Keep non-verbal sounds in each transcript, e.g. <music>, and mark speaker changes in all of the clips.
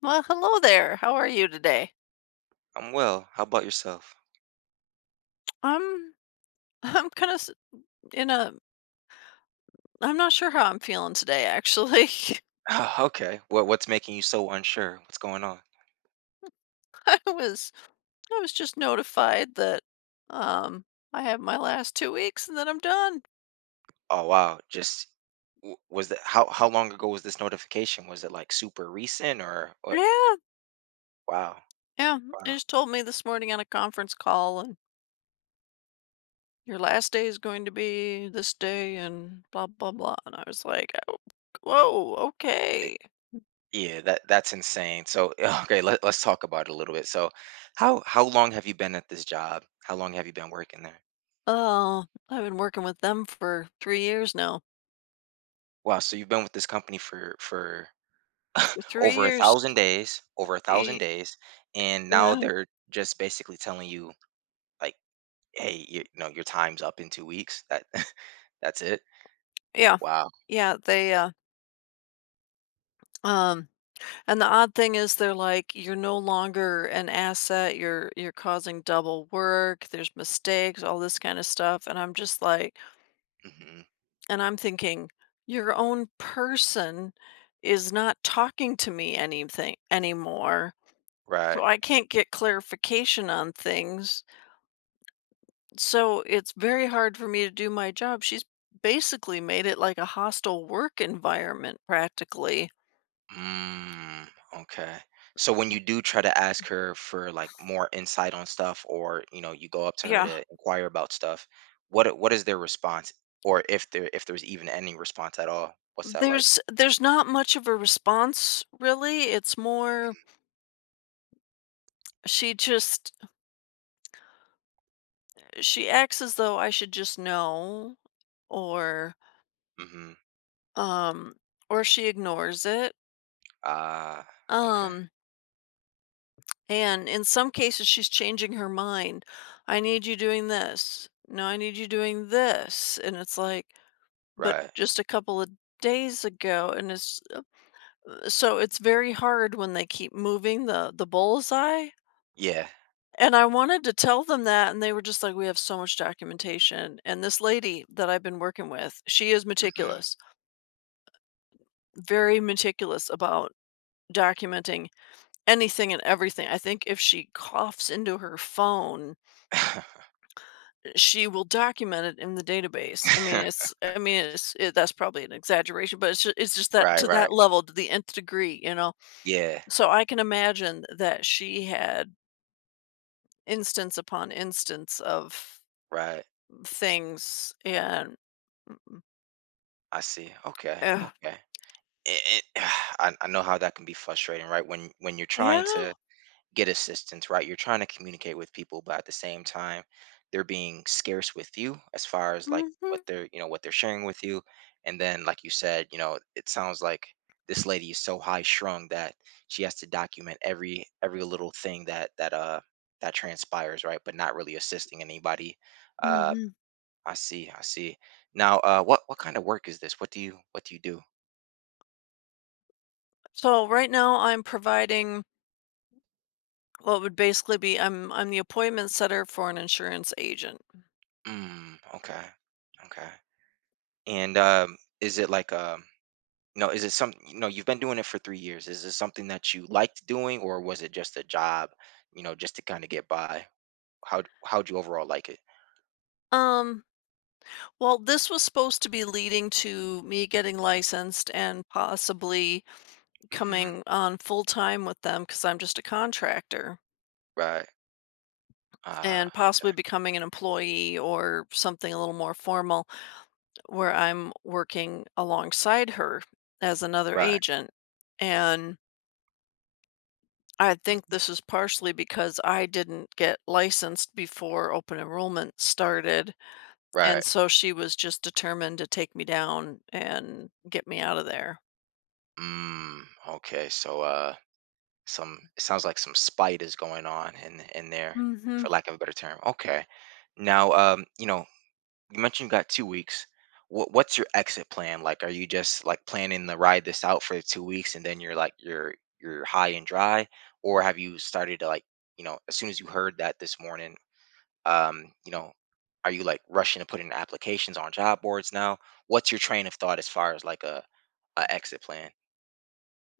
Speaker 1: Well, hello there. How are you today?
Speaker 2: I'm well. How about yourself? <laughs>
Speaker 1: I'm <laughs> I'm kind of in a I'm not sure how I'm feeling today actually. <laughs>
Speaker 2: Ah, okay. What's making you so unsure? What's going on?
Speaker 1: I was I was just notified that um I have my last 2 weeks and then I'm done.
Speaker 2: Oh wow. Was that how long ago was this notification? Was it like super recent or what?
Speaker 1: Yeah.
Speaker 2: Wow.
Speaker 1: Yeah, they
Speaker 2: Wow.
Speaker 1: just told me this morning on a conference call and your last day is going to be this day and blah blah blah and I was like, "Whoa,
Speaker 2: Eh,
Speaker 1: okay."
Speaker 2: Yeah, that's insane. So <laughs> okay, let's talk about it a little bit. So how long have you been at this job? How long have you been working there?
Speaker 1: Oh, I've been working with them for 3 years now.
Speaker 2: Wow, so you've been with this company for
Speaker 1: For 3
Speaker 2: over a
Speaker 1: years.
Speaker 2: thousand days, over a thousand
Speaker 1: y-
Speaker 2: days, and now
Speaker 1: Yeah.
Speaker 2: they're just basically telling you like, "Hey, you know, your time's up in 2 weeks. That <laughs> that's it?"
Speaker 1: Yeah.
Speaker 2: Wow.
Speaker 1: Yeah, um and the odd thing is they're like, "You're no longer an asset, you're causing double work, there's mistakes, all this kinda stuff," and I'm just like
Speaker 2: Mhm.
Speaker 1: and I'm thinking, "Your own person is not talking to me anything anymore, so
Speaker 2: Right.
Speaker 1: I can't get clarification on things, so it's very hard for me to do my job." She's basically made it like a hostile work environment practically.
Speaker 2: Mm, okay. So when you do try to ask her for, like, more insight on stuff or, you know, you go up to her
Speaker 1: Yeah.
Speaker 2: to inquire about stuff, what is their response? Or if there's even any response at all, what's that like?
Speaker 1: There's not much of a response, really. It's more she just she acts as though I should just know or,
Speaker 2: Mhm.
Speaker 1: um or she ignores it,
Speaker 2: Ah, okay.
Speaker 1: um, and in some cases, she's changing her mind. "I need you doing this. No, I need you doing this," and it's like, "But
Speaker 2: Right.
Speaker 1: just a couple of days ago," and so it's very hard when they keep moving the bullseye.
Speaker 2: Yeah.
Speaker 1: And I wanted to tell them that, and they were just like, "We have so much documentation." And this lady that I've been working with, she is
Speaker 2: Mhm.
Speaker 1: meticulous, very meticulous about documenting anything and everything. I think if she coughs into her phone,
Speaker 2: <laughs>
Speaker 1: she will document it in the database. I mean, that's probably an exaggeration, but it's just that
Speaker 2: Right,
Speaker 1: to
Speaker 2: right.
Speaker 1: that level, to the nth degree.
Speaker 2: Yeah,
Speaker 1: So I can imagine that she had instance upon instance of
Speaker 2: right.
Speaker 1: things and
Speaker 2: I see. Okay,
Speaker 1: eh,
Speaker 2: okay. It, <sighs> I know how that can be frustrating, right? When you're trying
Speaker 1: yeah.
Speaker 2: to get assistance, right? You're trying to communicate with people, but at the same time, they're being scarce with you as far as like what
Speaker 1: Mhm.
Speaker 2: they're, what they're sharing with you. And then, like you said, you know, it sounds like this lady is so high strung that she has to document every little thing that transpires, right? But not really assisting anybody. Uh,
Speaker 1: Mhm.
Speaker 2: I see, I see. Now, what kind of work is this? What do you do?
Speaker 1: So right now I'm providing what would basically be I'm the appointment setter for an insurance agent.
Speaker 2: Mm, okay, okay. And is it like No, is it some, you know, you've been doing it for 3 years. Is this something that you liked doing, or was it just a job, you know, just to kinda get by? How'd you overall like it?
Speaker 1: Um, well, this was supposed to be leading to me getting licensed and possibly
Speaker 2: Mhm.
Speaker 1: coming on full time with them because I'm just a contractor
Speaker 2: Right. Ah,
Speaker 1: and
Speaker 2: okay.
Speaker 1: possibly becoming an employee or something a little more formal where I'm working alongside her as another
Speaker 2: Right.
Speaker 1: agent. And I think
Speaker 2: Mhm.
Speaker 1: this is partially because I didn't get licensed before open enrollment started, and
Speaker 2: Right.
Speaker 1: so she was just determined to take me down and get me out of there.
Speaker 2: Mm, okay. So, some it sounds like some spite is going on in there, for lack of a better term. Okay. Now, you know you mentioned you got 2 weeks. What's your exit plan? Like, are you just like planning to ride this out for 2 weeks, and then you're like you're high and dry, or have you started to like, you know, as soon as you heard that this morning, you know, are you like rushing to put in applications on job boards now? What's your train of thought as far as like a exit plan?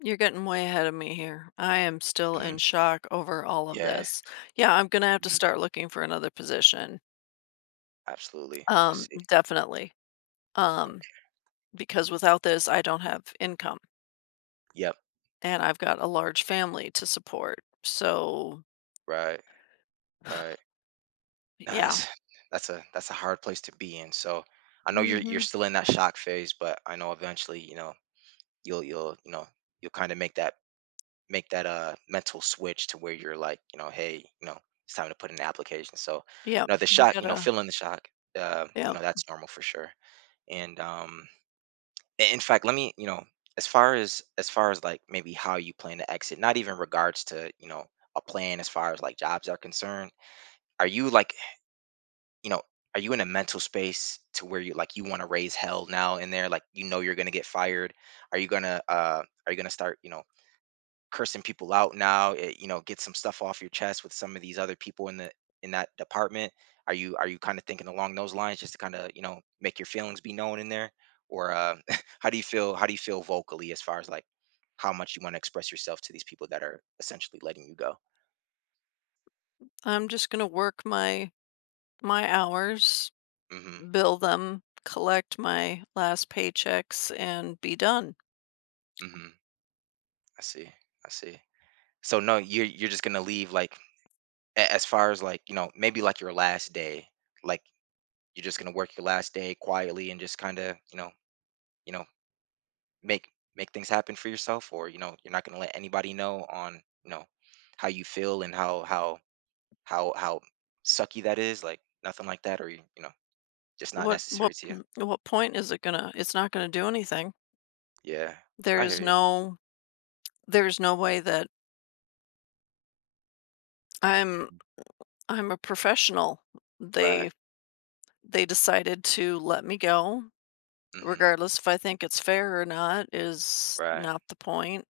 Speaker 1: You're getting way ahead of me here. I am still
Speaker 2: Hmm.
Speaker 1: in shock over all of
Speaker 2: Yeah,
Speaker 1: this. Yeah, I'm gonna have to
Speaker 2: mhm,
Speaker 1: start looking for another position.
Speaker 2: absolutely. I see.
Speaker 1: Definitely. Um, because without this, I don't have income
Speaker 2: Yep.
Speaker 1: and I've got a large family to support. So,
Speaker 2: Right. Right.
Speaker 1: <sighs>
Speaker 2: No,
Speaker 1: yeah.
Speaker 2: that's a hard place to be in. So I know you're
Speaker 1: Hmm.
Speaker 2: still in that shock phase, but I know eventually, you know, you'll you'll you know you'll kind of make that mental switch to where you're like, you know, hey, you know, it's time to put in an application. So
Speaker 1: Yep.
Speaker 2: no, the
Speaker 1: We
Speaker 2: shock, you know,
Speaker 1: gotta,
Speaker 2: feeling the shock, you
Speaker 1: yeah.
Speaker 2: know, that's normal for sure. And in fact, let me, you know, as far as like maybe how you plan to exit, not even regards to, you know, a plan as far as like jobs are concerned. Are you like, you know, are you in a mental space to where you like you want to raise hell now and there? Like you know you're gonna get fired. Are you gonna start, you know, cursing people out now? You know, get some stuff off your chest with some of these other people in the in that department? Are you kind of thinking along those lines just to kind of, you know, make your feelings be known in there? Or <laughs> how do you feel vocally as far as like how much you want to express yourself to these people that are essentially letting you go?
Speaker 1: I'm just going to work my hours,
Speaker 2: Mm-hmm.
Speaker 1: bill them, collect my last paychecks and be done.
Speaker 2: Mm-hmm. I see. I see. So no, you're just gonna leave, like, as far as like, you know, maybe like your last day, like you're just gonna work your last day quietly and just kind of, you know, you know make make things happen for yourself, or you know you're not gonna let anybody know on, you know, how you feel and how sucky that is, like nothing like that, or you know just not
Speaker 1: What
Speaker 2: necessary
Speaker 1: what
Speaker 2: to you.
Speaker 1: mm, what point is it going to it's not going to do anything.
Speaker 2: Yeah,
Speaker 1: There
Speaker 2: I
Speaker 1: is
Speaker 2: hear you.
Speaker 1: no there's no way that I'm I'm a professional.
Speaker 2: Right,
Speaker 1: They they decided to let me go
Speaker 2: mm-hmm,
Speaker 1: regardless if I think it's fair or not is
Speaker 2: right,
Speaker 1: not the point.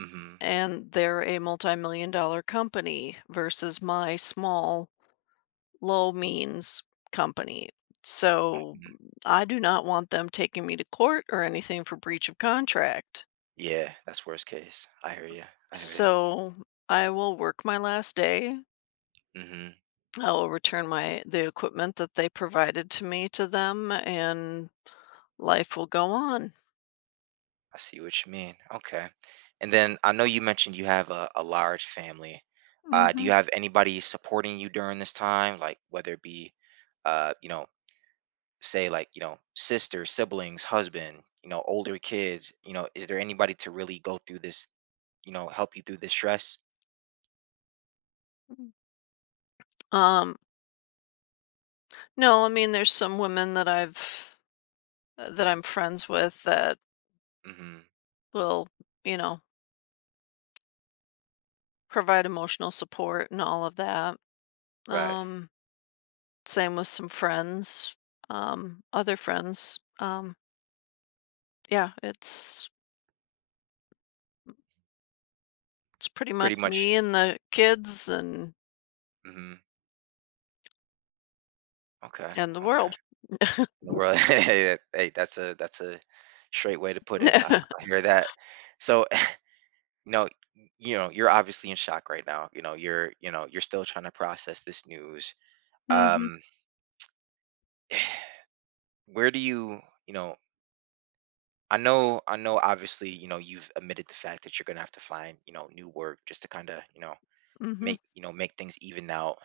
Speaker 2: mm-hmm,
Speaker 1: And they're a multi-million dollar company versus my small low means company. So
Speaker 2: mm-hmm.
Speaker 1: I do not want them taking me to court or anything for breach of contract.
Speaker 2: Yeah, that's worst case. I hear
Speaker 1: So I will work my last day.
Speaker 2: you. Mm-hmm.
Speaker 1: I will return my the equipment that they provided to me to them and life will go on.
Speaker 2: I see what you mean. Okay. And then I know you mentioned you have a large family. Do you
Speaker 1: Hmm.
Speaker 2: have anybody supporting you during this time? Like whether it be, you know, say like, you know, sister, siblings, husband, you know, older kids, you know, is there anybody to really go through this, you know, help you through this stress?
Speaker 1: Um no, I mean there's some women that I'm friends with that
Speaker 2: Mm-hmm.
Speaker 1: will, you know, provide emotional support and all of that.
Speaker 2: Right.
Speaker 1: Um Same with some friends, other friends. Yeah, it's it's pretty
Speaker 2: Pretty
Speaker 1: much
Speaker 2: much.
Speaker 1: me and the kids
Speaker 2: Mm-hmm. Okay.
Speaker 1: and the
Speaker 2: Okay.
Speaker 1: world.
Speaker 2: In the world. <laughs> Hey, hey, that's a straight way to put it. I
Speaker 1: <laughs>
Speaker 2: hear that. So no, you know, you're obviously in shock right now, you know, you know you're still trying to process this news,
Speaker 1: Mhm,
Speaker 2: um <sighs> where do you, you know, I know, obviously, you know, you've admitted the fact that you're gonna have to find, you know, new work just to kind of, you know,
Speaker 1: mhm.
Speaker 2: make make things even out.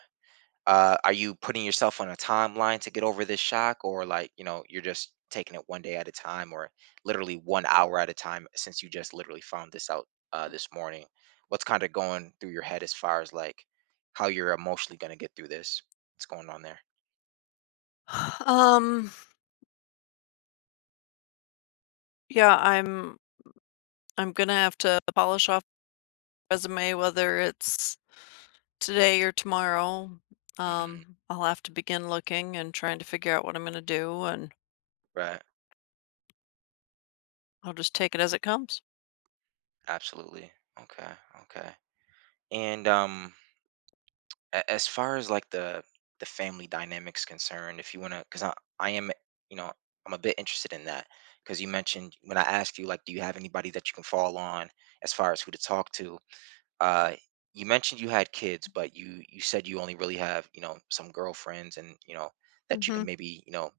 Speaker 2: Are you putting yourself on a timeline to get over this shock, or like, you know, you're just taking it one day at a time, or literally one hour at a time since you just literally found this out this morning? What's kind of going through your head as far as like how you're emotionally going to get through this? What's going on there?
Speaker 1: <sighs> Um, yeah, I'm I'm gonna have to polish off the resume whether it's today or tomorrow.
Speaker 2: Hmm.
Speaker 1: I'll have to begin looking and trying to figure out what I'm gonna do, and
Speaker 2: Right.
Speaker 1: I'll just take it as it comes.
Speaker 2: Absolutely. Okay. Okay. And as far as like the family dynamics concerned, if you want to, because I am, you know, I'm a bit interested in that, because you mentioned, when I asked you, like, do you have anybody that you can fall on as far as who to talk to, uh you mentioned you had kids, but you said you only really have, you know, some girlfriends and, you know, that you can
Speaker 1: Mhm.
Speaker 2: maybe, you know,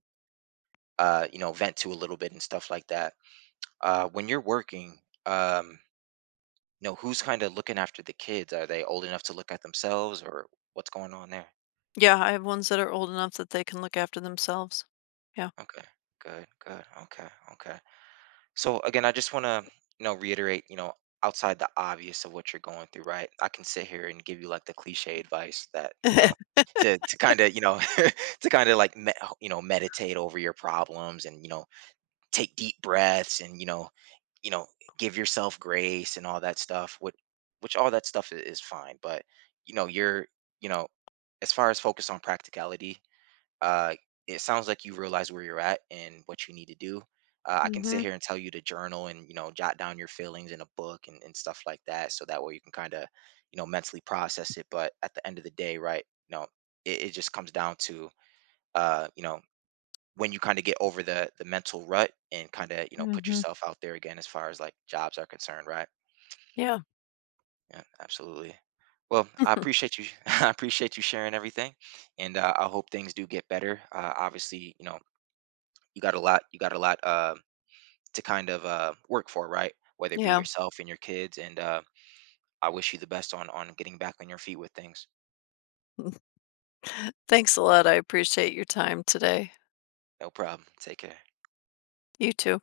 Speaker 2: you know vent to a little bit and stuff like that when you're working. um you know who's kind of looking after the kids? Are they old enough to look at themselves, or what's going on there?
Speaker 1: Yeah, I have ones that are old enough that they can look after themselves. Yeah.
Speaker 2: Okay. Good. Good. Okay. Okay. So again, I just want to, you know, reiterate, you know, outside the obvious of what you're going through, right? I can sit here and give you like the cliche advice that, you know, to kind of, you know, <laughs> to kind of like, you know, meditate over your problems and, you know, take deep breaths and, you know, you know, give yourself grace and all that stuff, which all that stuff is fine, but you know, you're, you know, as far as focus on practicality, uh, it sounds like you realize where you're at and what you need to do. I can sit
Speaker 1: Mhm,
Speaker 2: here and tell you to journal and, you know, jot down your feelings in a book and stuff like that, so that way you can kind of, you know, mentally process it. But at the end of the day, right? You know, it just comes down to, you know, when you kind of get over the mental rut and kind of, you know, put
Speaker 1: mhm.
Speaker 2: yourself out there again as far as like jobs are concerned, right?
Speaker 1: Yeah.
Speaker 2: Yeah, absolutely. Well, I
Speaker 1: <laughs>
Speaker 2: appreciate you. <laughs> I appreciate you sharing everything, and I hope things do get better. Obviously, you know, you got a lot, to kind of, work for, right? Whether it be
Speaker 1: Yeah.
Speaker 2: yourself and your kids, and I wish you the best on getting back on your feet with things.
Speaker 1: <laughs> Thanks a lot. I appreciate your time today.
Speaker 2: No problem. Take care.
Speaker 1: You too.